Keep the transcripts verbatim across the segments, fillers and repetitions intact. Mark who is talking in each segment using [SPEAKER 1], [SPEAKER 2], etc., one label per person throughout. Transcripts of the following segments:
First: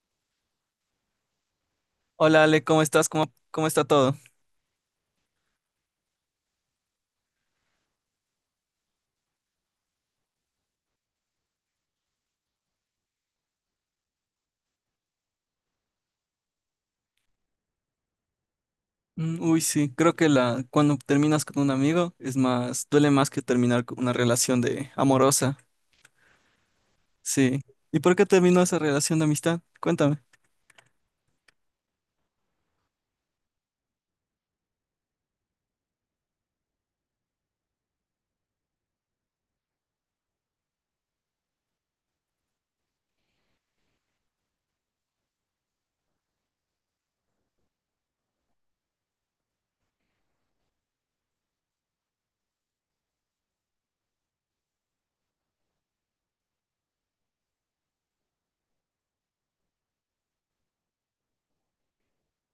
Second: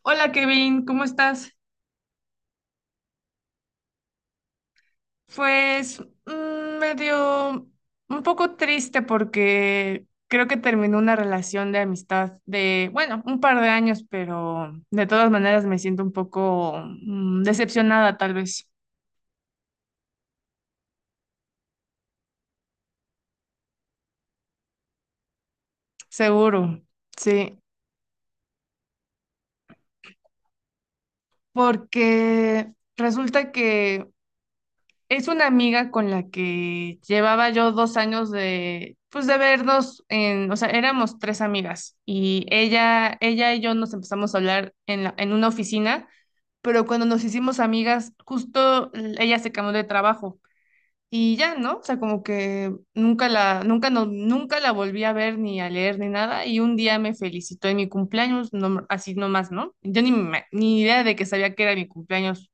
[SPEAKER 1] Hola Kevin, ¿cómo estás?
[SPEAKER 2] Hola Ale, ¿cómo estás? ¿Cómo, cómo está todo?
[SPEAKER 1] Pues mm, medio un poco triste porque creo que terminó una relación de amistad de, bueno, un par de años, pero de todas maneras me siento un poco mm, decepcionada tal vez,
[SPEAKER 2] Mm, Uy, sí, creo que la, cuando terminas con un amigo es más, duele más que terminar con una relación de amorosa.
[SPEAKER 1] seguro, sí,
[SPEAKER 2] Sí. ¿Y por qué terminó esa relación de amistad? Cuéntame.
[SPEAKER 1] porque resulta que es una amiga con la que llevaba yo dos años de, pues de vernos en, o sea, éramos tres amigas y ella, ella y yo nos empezamos a hablar en la- en una oficina, pero cuando nos hicimos amigas, justo ella se cambió de trabajo y ya, ¿no? O sea, como que nunca la, nunca no, nunca la volví a ver ni a leer ni nada y un día me felicitó en mi cumpleaños, no, así nomás, ¿no? Yo ni, me- ni idea de que sabía que era mi cumpleaños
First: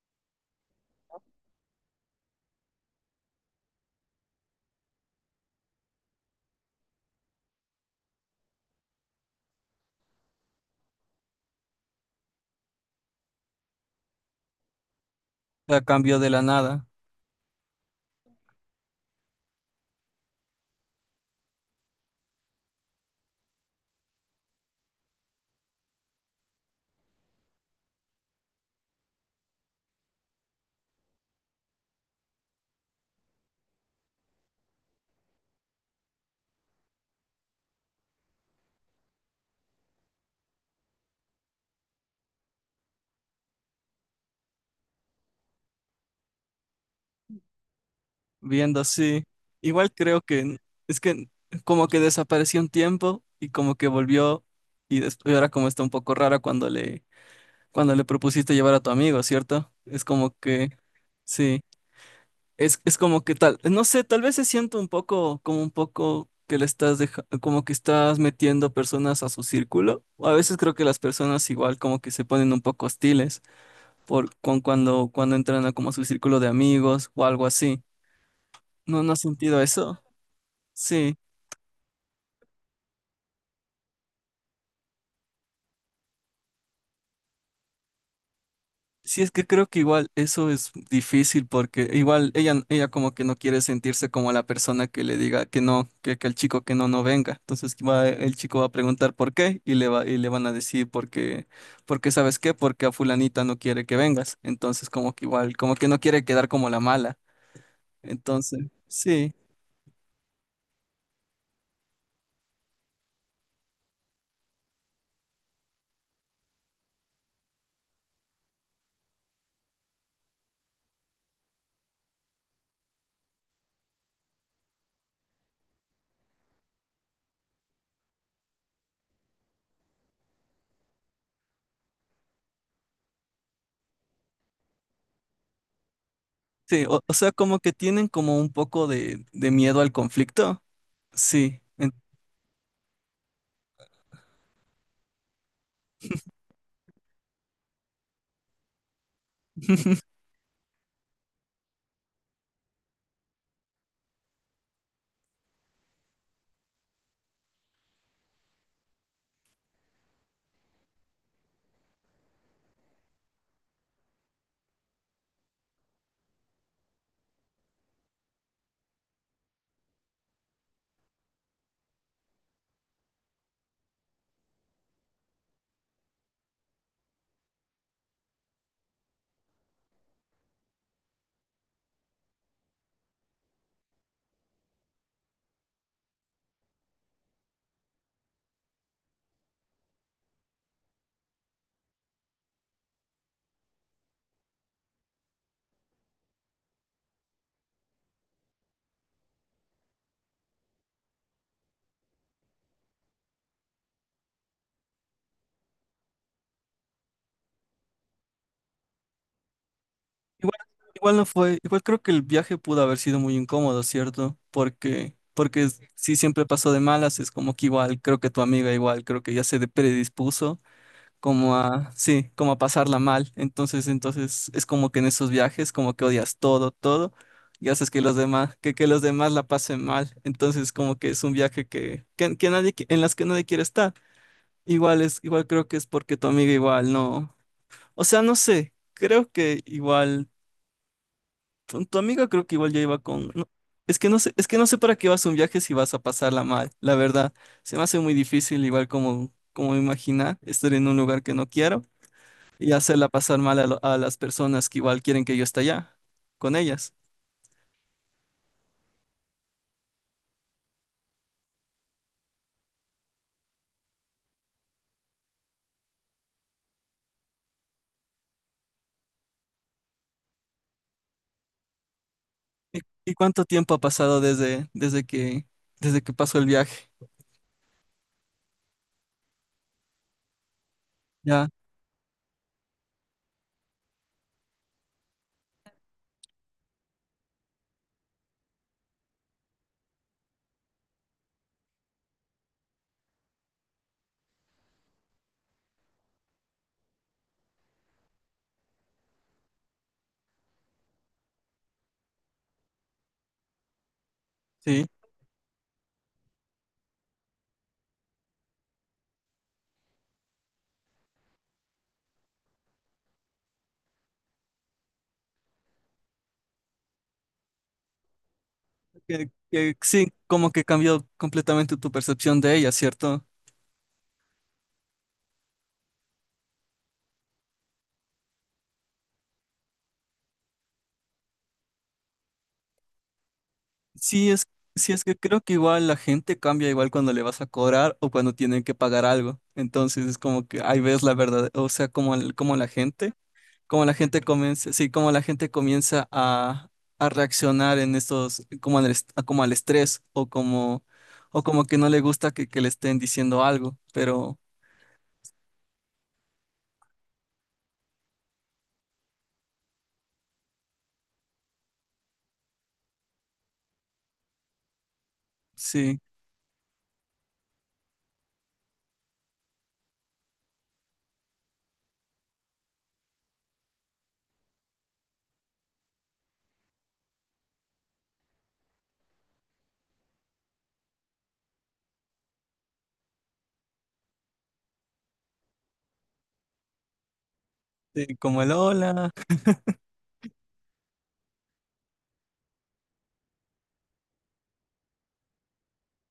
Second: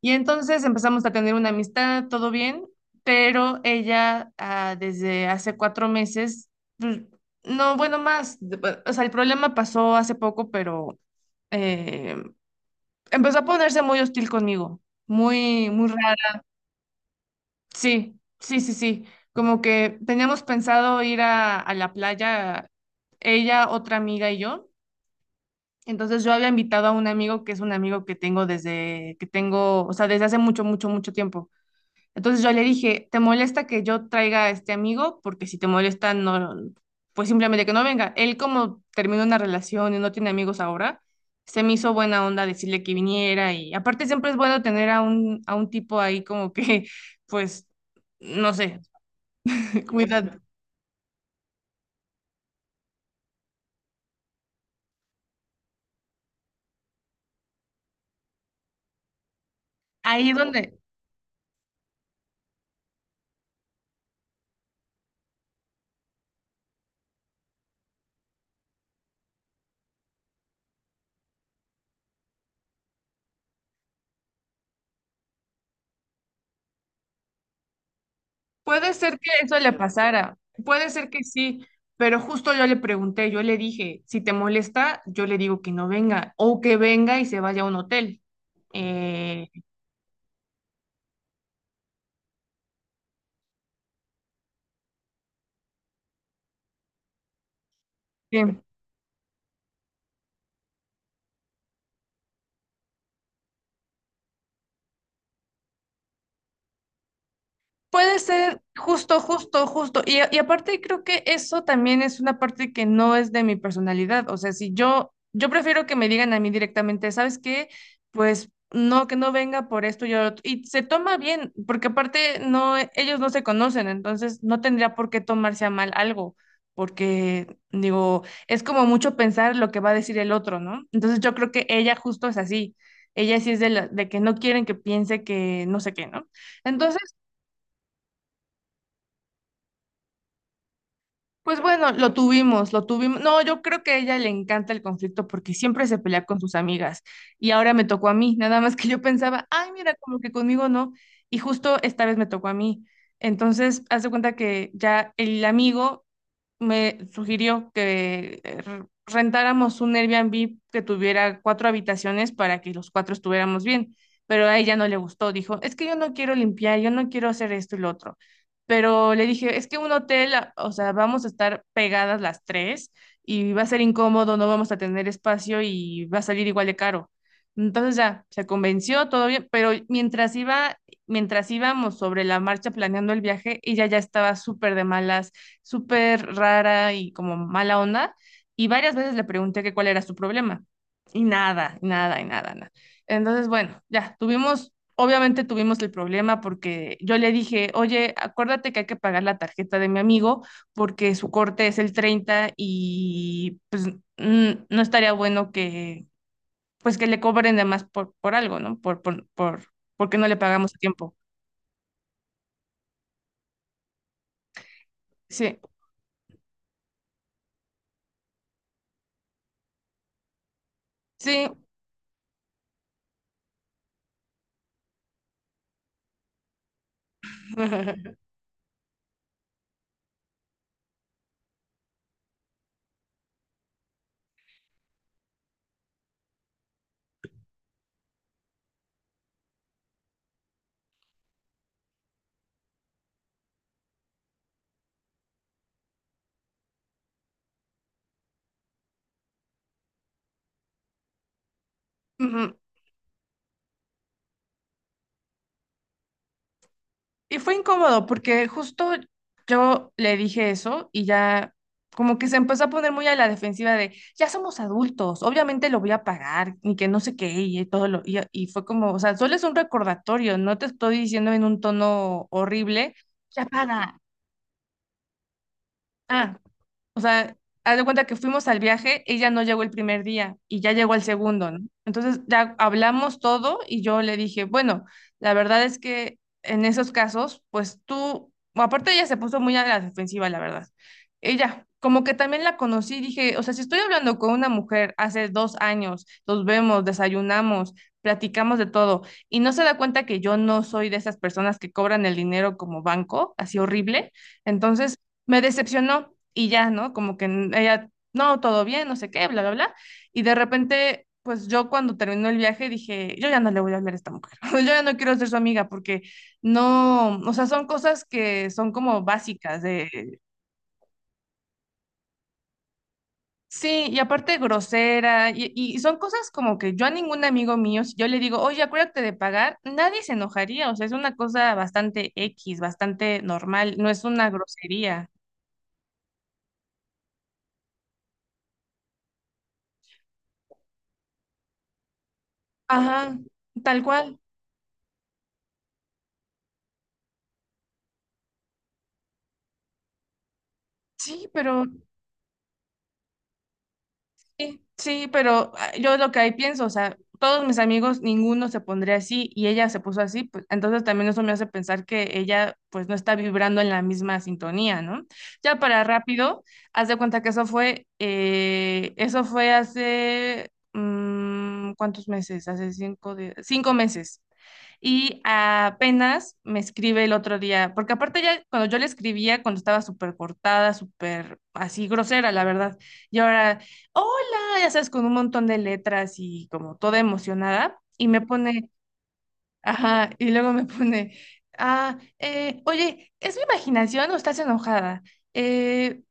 [SPEAKER 1] y entonces empezamos a tener una amistad, todo bien, pero ella ah, desde hace cuatro meses, pues, no, bueno, más, de- pues, o sea, el problema pasó hace poco, pero eh, empezó a ponerse muy hostil conmigo, muy,
[SPEAKER 2] La
[SPEAKER 1] muy
[SPEAKER 2] cambió de
[SPEAKER 1] raro.
[SPEAKER 2] la nada,
[SPEAKER 1] Sí, sí, sí, sí. Como que teníamos pensado ir a, a la playa, ella, otra amiga y yo. Entonces yo había invitado a un amigo que es un amigo que tengo desde que tengo, o sea, desde hace mucho, mucho, mucho tiempo. Entonces yo le dije, ¿te molesta que yo traiga a este amigo? Porque si te molesta, no, pues simplemente que no venga. Él como terminó una relación y no tiene amigos ahora, se me hizo buena onda decirle que viniera y aparte siempre es bueno tener a un, a un tipo ahí como que, pues, no sé,
[SPEAKER 2] viendo así. Igual creo
[SPEAKER 1] cuidado.
[SPEAKER 2] que es que como que desapareció un tiempo y como que volvió y después ahora como está un poco rara cuando le, cuando le propusiste llevar a tu amigo, ¿cierto? Es
[SPEAKER 1] Ahí
[SPEAKER 2] como que,
[SPEAKER 1] donde
[SPEAKER 2] sí. Es, es como que tal, no sé, tal vez se siente un poco, como un poco que le estás deja- como que estás metiendo personas a su círculo. O a veces creo que las personas igual como que se ponen un poco hostiles por con cuando, cuando entran a como a su círculo de amigos o algo así.
[SPEAKER 1] puede
[SPEAKER 2] ¿No, no
[SPEAKER 1] ser
[SPEAKER 2] has
[SPEAKER 1] que eso
[SPEAKER 2] sentido
[SPEAKER 1] le
[SPEAKER 2] eso?
[SPEAKER 1] pasara, puede ser
[SPEAKER 2] Sí.
[SPEAKER 1] que sí. Pero justo yo le pregunté, yo le dije, si te molesta, yo le digo que no venga o que venga y se vaya a un hotel.
[SPEAKER 2] Sí, es que
[SPEAKER 1] Eh,
[SPEAKER 2] creo que igual eso es difícil porque igual ella, ella como que no quiere sentirse como la persona que le diga que no, que, que el chico que no, no venga. Entonces va, el
[SPEAKER 1] Sí,
[SPEAKER 2] chico va a preguntar por qué y le va, y le van a decir porque, porque ¿sabes qué? Porque a fulanita no quiere que vengas. Entonces como que igual, como que no quiere quedar como la mala.
[SPEAKER 1] puede ser
[SPEAKER 2] Entonces,
[SPEAKER 1] justo,
[SPEAKER 2] sí,
[SPEAKER 1] justo, justo. Y, a- y aparte creo que eso también es una parte que no es de mi personalidad. O sea, si yo, yo prefiero que me digan a mí directamente, ¿sabes qué? Pues no, que no venga por esto y, otro". Y se toma bien, porque aparte no, ellos no se conocen, entonces no tendría por qué tomarse a mal algo, porque digo, es como mucho pensar lo que va a decir el otro, ¿no? Entonces yo creo que ella justo es así. Ella sí es de, la- de que no quieren que piense que no sé qué, ¿no?
[SPEAKER 2] sí, o, o
[SPEAKER 1] Entonces...
[SPEAKER 2] sea, como que tienen como un poco de, de miedo al conflicto. Sí.
[SPEAKER 1] Pues
[SPEAKER 2] en-
[SPEAKER 1] bueno, lo tuvimos, lo tuvimos. No, yo creo que a ella le encanta el conflicto porque siempre se pelea con sus amigas y ahora me tocó a mí, nada más que yo pensaba, ay, mira, como que conmigo no, y justo esta vez me tocó a mí. Entonces, haz de cuenta que ya el amigo me sugirió que eh, re- rentáramos un Airbnb que tuviera cuatro habitaciones para que los cuatro estuviéramos bien, pero a ella no le gustó, dijo, es que yo no quiero limpiar, yo no quiero hacer esto y lo otro, pero le dije, es que un hotel, a- o sea, vamos a estar pegadas las tres y va a ser incómodo, no vamos a tener espacio y va a salir igual de caro. Entonces ya, se convenció, todo bien, pero mientras iba, mientras íbamos sobre la marcha planeando el viaje, ella ya estaba súper de malas, súper rara y como mala onda, y varias veces le pregunté que cuál era su problema, y nada, nada, y nada, nada. Entonces, bueno, ya, tuvimos Obviamente tuvimos el problema porque yo le dije, oye, acuérdate que hay que pagar la tarjeta de mi amigo porque su corte es el treinta y pues mm, no estaría bueno que pues que le cobren de más por, por algo, ¿no? Por, por, por, porque no le
[SPEAKER 2] Igual,
[SPEAKER 1] pagamos a tiempo.
[SPEAKER 2] igual no fue, igual creo que el viaje pudo haber sido muy incómodo, ¿cierto? Porque,
[SPEAKER 1] Sí,
[SPEAKER 2] porque es- si siempre pasó de malas, es como que igual, creo que tu amiga igual, creo que ya se de- predispuso
[SPEAKER 1] sí.
[SPEAKER 2] como a, sí, como a pasarla mal. Entonces, entonces es como que en esos viajes como que odias todo, todo, y haces que los demás, que, que los demás la pasen mal. Entonces, como que es un viaje que, que, que nadie, qui- en las que nadie quiere estar. Igual es, igual creo que es porque tu amiga igual no, o sea, no sé. Creo que igual tu, tu amiga creo que igual ya iba con... no, es que no sé, es que no sé para qué vas a un viaje si vas a pasarla mal, la verdad. Se me hace muy difícil, igual como, como imaginar, estar en un lugar que no quiero
[SPEAKER 1] Ujú.
[SPEAKER 2] y hacerla pasar mal a, lo- a las personas que igual quieren que yo esté allá, con ellas.
[SPEAKER 1] Y fue incómodo porque justo yo le dije eso y ya como que se empezó a poner muy a la defensiva de, ya somos adultos, obviamente lo voy a pagar y que no sé qué y todo lo, y, y fue como, o sea, solo es un recordatorio, no te estoy diciendo en un tono
[SPEAKER 2] ¿Y,
[SPEAKER 1] horrible,
[SPEAKER 2] y cuánto
[SPEAKER 1] ya
[SPEAKER 2] tiempo ha
[SPEAKER 1] paga.
[SPEAKER 2] pasado desde, desde que, desde que
[SPEAKER 1] Ah,
[SPEAKER 2] pasó el viaje?
[SPEAKER 1] o sea, haz de cuenta que fuimos al viaje, ella no llegó el primer día y ya llegó el
[SPEAKER 2] Ya,
[SPEAKER 1] segundo, ¿no? Entonces ya hablamos todo y yo le dije, bueno, la verdad es que en esos casos, pues tú, bueno, aparte ella se puso muy a la defensiva, la verdad. Ella, como que también la conocí, dije, o sea, si estoy hablando con una mujer hace dos años, nos vemos, desayunamos, platicamos de todo y no se da cuenta que yo no soy de esas personas que cobran el dinero como banco, así horrible,
[SPEAKER 2] sí.
[SPEAKER 1] entonces me decepcionó y ya, ¿no? Como que ella, no, todo bien, no sé qué, bla, bla, bla. Y de repente, pues yo cuando terminó el viaje dije, yo ya no le voy a hablar a esta mujer, yo ya no quiero ser su amiga porque no, o sea, son cosas que son como
[SPEAKER 2] Que-
[SPEAKER 1] básicas
[SPEAKER 2] que sí,
[SPEAKER 1] de,
[SPEAKER 2] como que cambió completamente tu percepción de ella, ¿cierto?
[SPEAKER 1] sí, y aparte grosera, y, y son cosas como que yo a ningún amigo mío, si yo le digo, oye, acuérdate de pagar, nadie se enojaría, o sea, es una cosa bastante X, bastante normal, no es una
[SPEAKER 2] Sí, es, sí, es
[SPEAKER 1] grosería.
[SPEAKER 2] que creo que igual la gente cambia igual cuando le vas a cobrar o cuando tienen que pagar algo. Entonces es como que ahí ves la verdad, o sea, como, el- como la gente,
[SPEAKER 1] Ajá, tal
[SPEAKER 2] como la
[SPEAKER 1] cual.
[SPEAKER 2] gente comienza, sí, como la gente comienza a, a reaccionar en estos, como al, est- como al estrés o como,
[SPEAKER 1] Sí,
[SPEAKER 2] o
[SPEAKER 1] pero
[SPEAKER 2] como que no le gusta que, que le estén diciendo algo, pero
[SPEAKER 1] sí, sí, pero ah, yo lo que ahí pienso, o sea, todos mis amigos, ninguno se pondría así y ella se puso así, pues entonces también eso me hace pensar que ella pues no está vibrando en la misma sintonía, ¿no? Ya para
[SPEAKER 2] sí,
[SPEAKER 1] rápido, haz de cuenta que eso fue, eh, eso fue hace, mm, ¿cuántos meses? Hace cinco, de, cinco meses. Y apenas me escribe el otro día, porque aparte ya cuando yo le escribía, cuando estaba súper cortada, súper así grosera, la verdad, y ahora... ¡Hola! No, ya sabes, con un montón de letras y como toda emocionada, y
[SPEAKER 2] sí,
[SPEAKER 1] me
[SPEAKER 2] como el
[SPEAKER 1] pone,
[SPEAKER 2] hola.
[SPEAKER 1] ajá, y luego me pone, ah, eh, oye, ¿es mi imaginación o estás enojada? Eh,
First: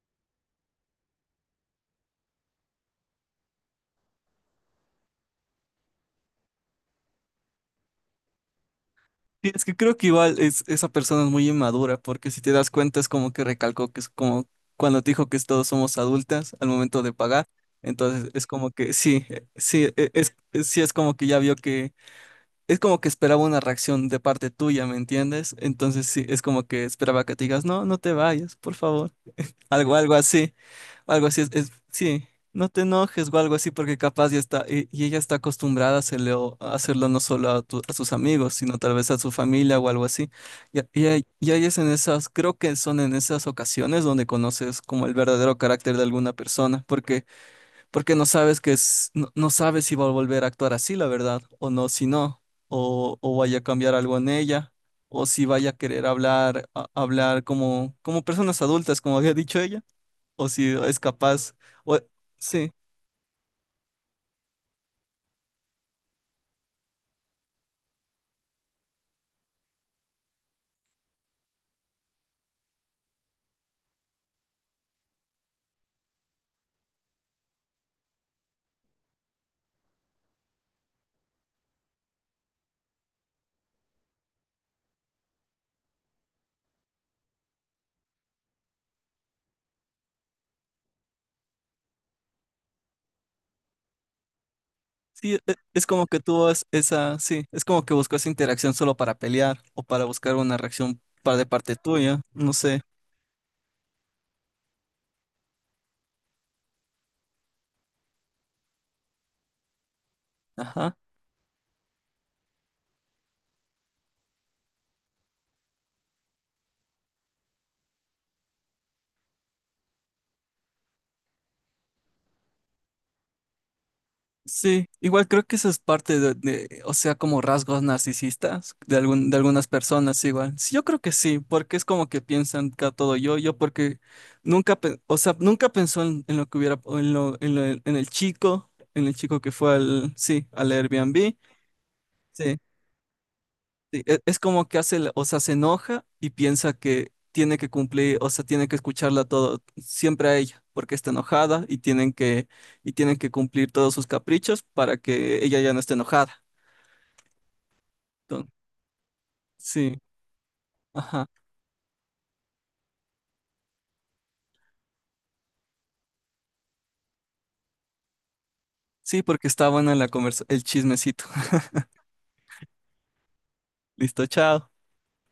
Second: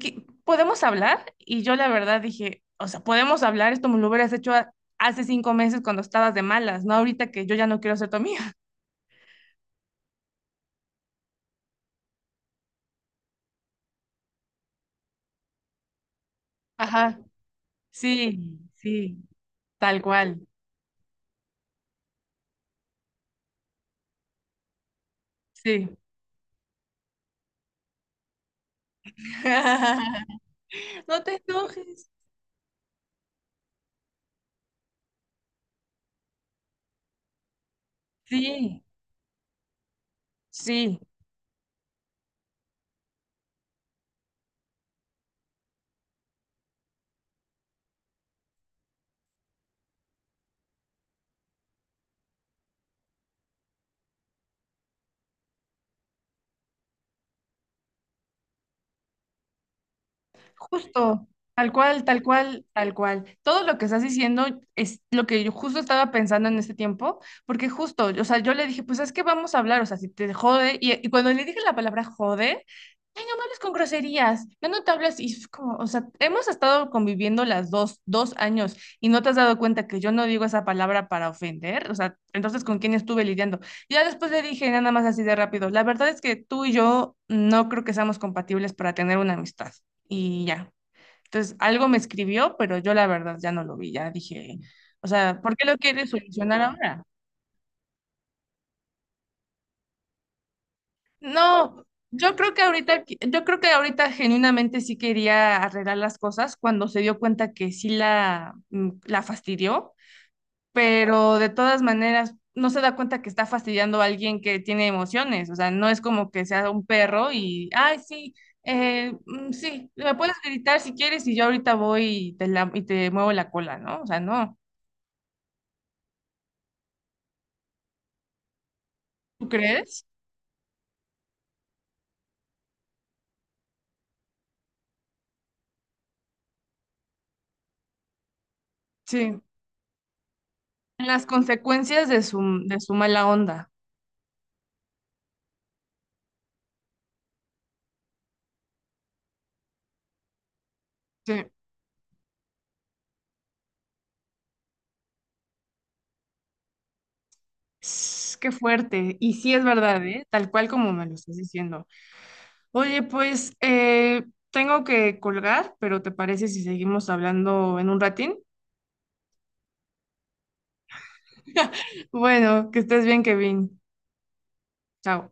[SPEAKER 1] ¿qué- ¿podemos hablar? Y yo la verdad dije, o sea, podemos hablar, esto me lo hubieras hecho a- hace cinco meses cuando estabas de malas, no ahorita que yo ya no quiero ser tu amiga.
[SPEAKER 2] Sí, es que creo que igual es, esa persona es muy inmadura, porque si te das cuenta es como que recalcó que es como cuando te dijo que todos somos adultas al momento de
[SPEAKER 1] Ajá,
[SPEAKER 2] pagar, entonces
[SPEAKER 1] sí,
[SPEAKER 2] es como que
[SPEAKER 1] sí,
[SPEAKER 2] sí, eh, sí,
[SPEAKER 1] tal
[SPEAKER 2] eh, es,
[SPEAKER 1] cual,
[SPEAKER 2] es- sí es como que ya vio que, es como que esperaba una reacción de parte tuya, ¿me entiendes?
[SPEAKER 1] sí.
[SPEAKER 2] Entonces sí, es como que esperaba que te digas, no, no te vayas, por favor. Algo, algo así.
[SPEAKER 1] No
[SPEAKER 2] Algo
[SPEAKER 1] te
[SPEAKER 2] así es, es-
[SPEAKER 1] enojes.
[SPEAKER 2] sí. No te enojes o algo así porque capaz ya está, y, y ella está acostumbrada a hacerlo, a hacerlo no solo a, tu- a sus amigos, sino
[SPEAKER 1] Sí,
[SPEAKER 2] tal vez a su familia o algo así. Y,
[SPEAKER 1] sí.
[SPEAKER 2] y ahí y ahí es en esas, creo que son en esas ocasiones donde conoces como el verdadero carácter de alguna persona, porque, porque no sabes que es, no, no sabes si va a volver a actuar así, la verdad, o no, si no, o, o vaya a cambiar algo en ella, o si vaya a querer hablar, a- hablar como, como personas adultas, como había dicho ella o si es
[SPEAKER 1] Justo,
[SPEAKER 2] capaz,
[SPEAKER 1] tal
[SPEAKER 2] o,
[SPEAKER 1] cual, tal cual,
[SPEAKER 2] sí,
[SPEAKER 1] tal cual. Todo lo que estás diciendo es lo que yo justo estaba pensando en este tiempo, porque justo, o sea, yo le dije, pues es que vamos a hablar, o sea, si te jode, y, y cuando le dije la palabra jode, ay, no me hables con groserías, ya no te hablas, y es como, o sea, hemos estado conviviendo las dos, dos años, y no te has dado cuenta que yo no digo esa palabra para ofender, o sea, entonces, ¿con quién estuve lidiando? Ya después le dije nada más así de rápido, la verdad es que tú y yo no creo que seamos compatibles para tener una amistad y ya. Entonces, algo me escribió, pero yo la verdad ya no lo vi, ya dije, o
[SPEAKER 2] sí,
[SPEAKER 1] sea,
[SPEAKER 2] e-
[SPEAKER 1] ¿por qué lo
[SPEAKER 2] es como
[SPEAKER 1] quieres
[SPEAKER 2] que tuvo
[SPEAKER 1] solucionar
[SPEAKER 2] es-
[SPEAKER 1] ahora?
[SPEAKER 2] esa, sí, es como que buscó esa interacción solo para pelear o para buscar una reacción pa- de parte
[SPEAKER 1] No,
[SPEAKER 2] tuya,
[SPEAKER 1] yo creo
[SPEAKER 2] no
[SPEAKER 1] que
[SPEAKER 2] sé,
[SPEAKER 1] ahorita, yo creo que ahorita genuinamente sí quería arreglar las cosas cuando se dio cuenta que sí la, mm, la fastidió,
[SPEAKER 2] ajá.
[SPEAKER 1] pero de todas maneras no se da cuenta que está fastidiando a alguien que tiene emociones, o sea, no es como que sea un perro y, ay, sí. Eh, mm, sí, me puedes gritar si quieres y yo ahorita voy y te, la- y te muevo la cola, ¿no? O sea, no.
[SPEAKER 2] Sí, igual creo que eso es parte de, de, o sea, como rasgos narcisistas de algún, de
[SPEAKER 1] ¿Tú
[SPEAKER 2] algunas
[SPEAKER 1] crees?
[SPEAKER 2] personas igual. Sí, yo creo que sí, porque es como que piensan que a todo yo, yo porque nunca, pe- o sea, nunca pensó en, en lo que hubiera, en lo, en lo- en el chico, en el
[SPEAKER 1] Sí,
[SPEAKER 2] chico que fue al, sí, al
[SPEAKER 1] las
[SPEAKER 2] Airbnb.
[SPEAKER 1] consecuencias de su,
[SPEAKER 2] Sí.
[SPEAKER 1] de su mala onda.
[SPEAKER 2] Sí, e- Es como que hace, la- o sea, se enoja y piensa que tiene que cumplir, o sea, tiene que escucharla todo, siempre a ella, porque está
[SPEAKER 1] Sí.
[SPEAKER 2] enojada y tienen que, y tienen que cumplir todos sus caprichos para que ella ya no esté enojada.
[SPEAKER 1] Sss, qué
[SPEAKER 2] Entonces,
[SPEAKER 1] fuerte. Y sí es
[SPEAKER 2] sí,
[SPEAKER 1] verdad, ¿eh? Tal cual como me lo
[SPEAKER 2] ajá.
[SPEAKER 1] estás diciendo. Oye, pues eh, tengo que colgar, pero ¿te parece si seguimos hablando en un ratín?
[SPEAKER 2] Sí, porque está buena la conversa, el chismecito.
[SPEAKER 1] Bueno, que estés bien, Kevin.
[SPEAKER 2] Listo, chao.
[SPEAKER 1] Chao.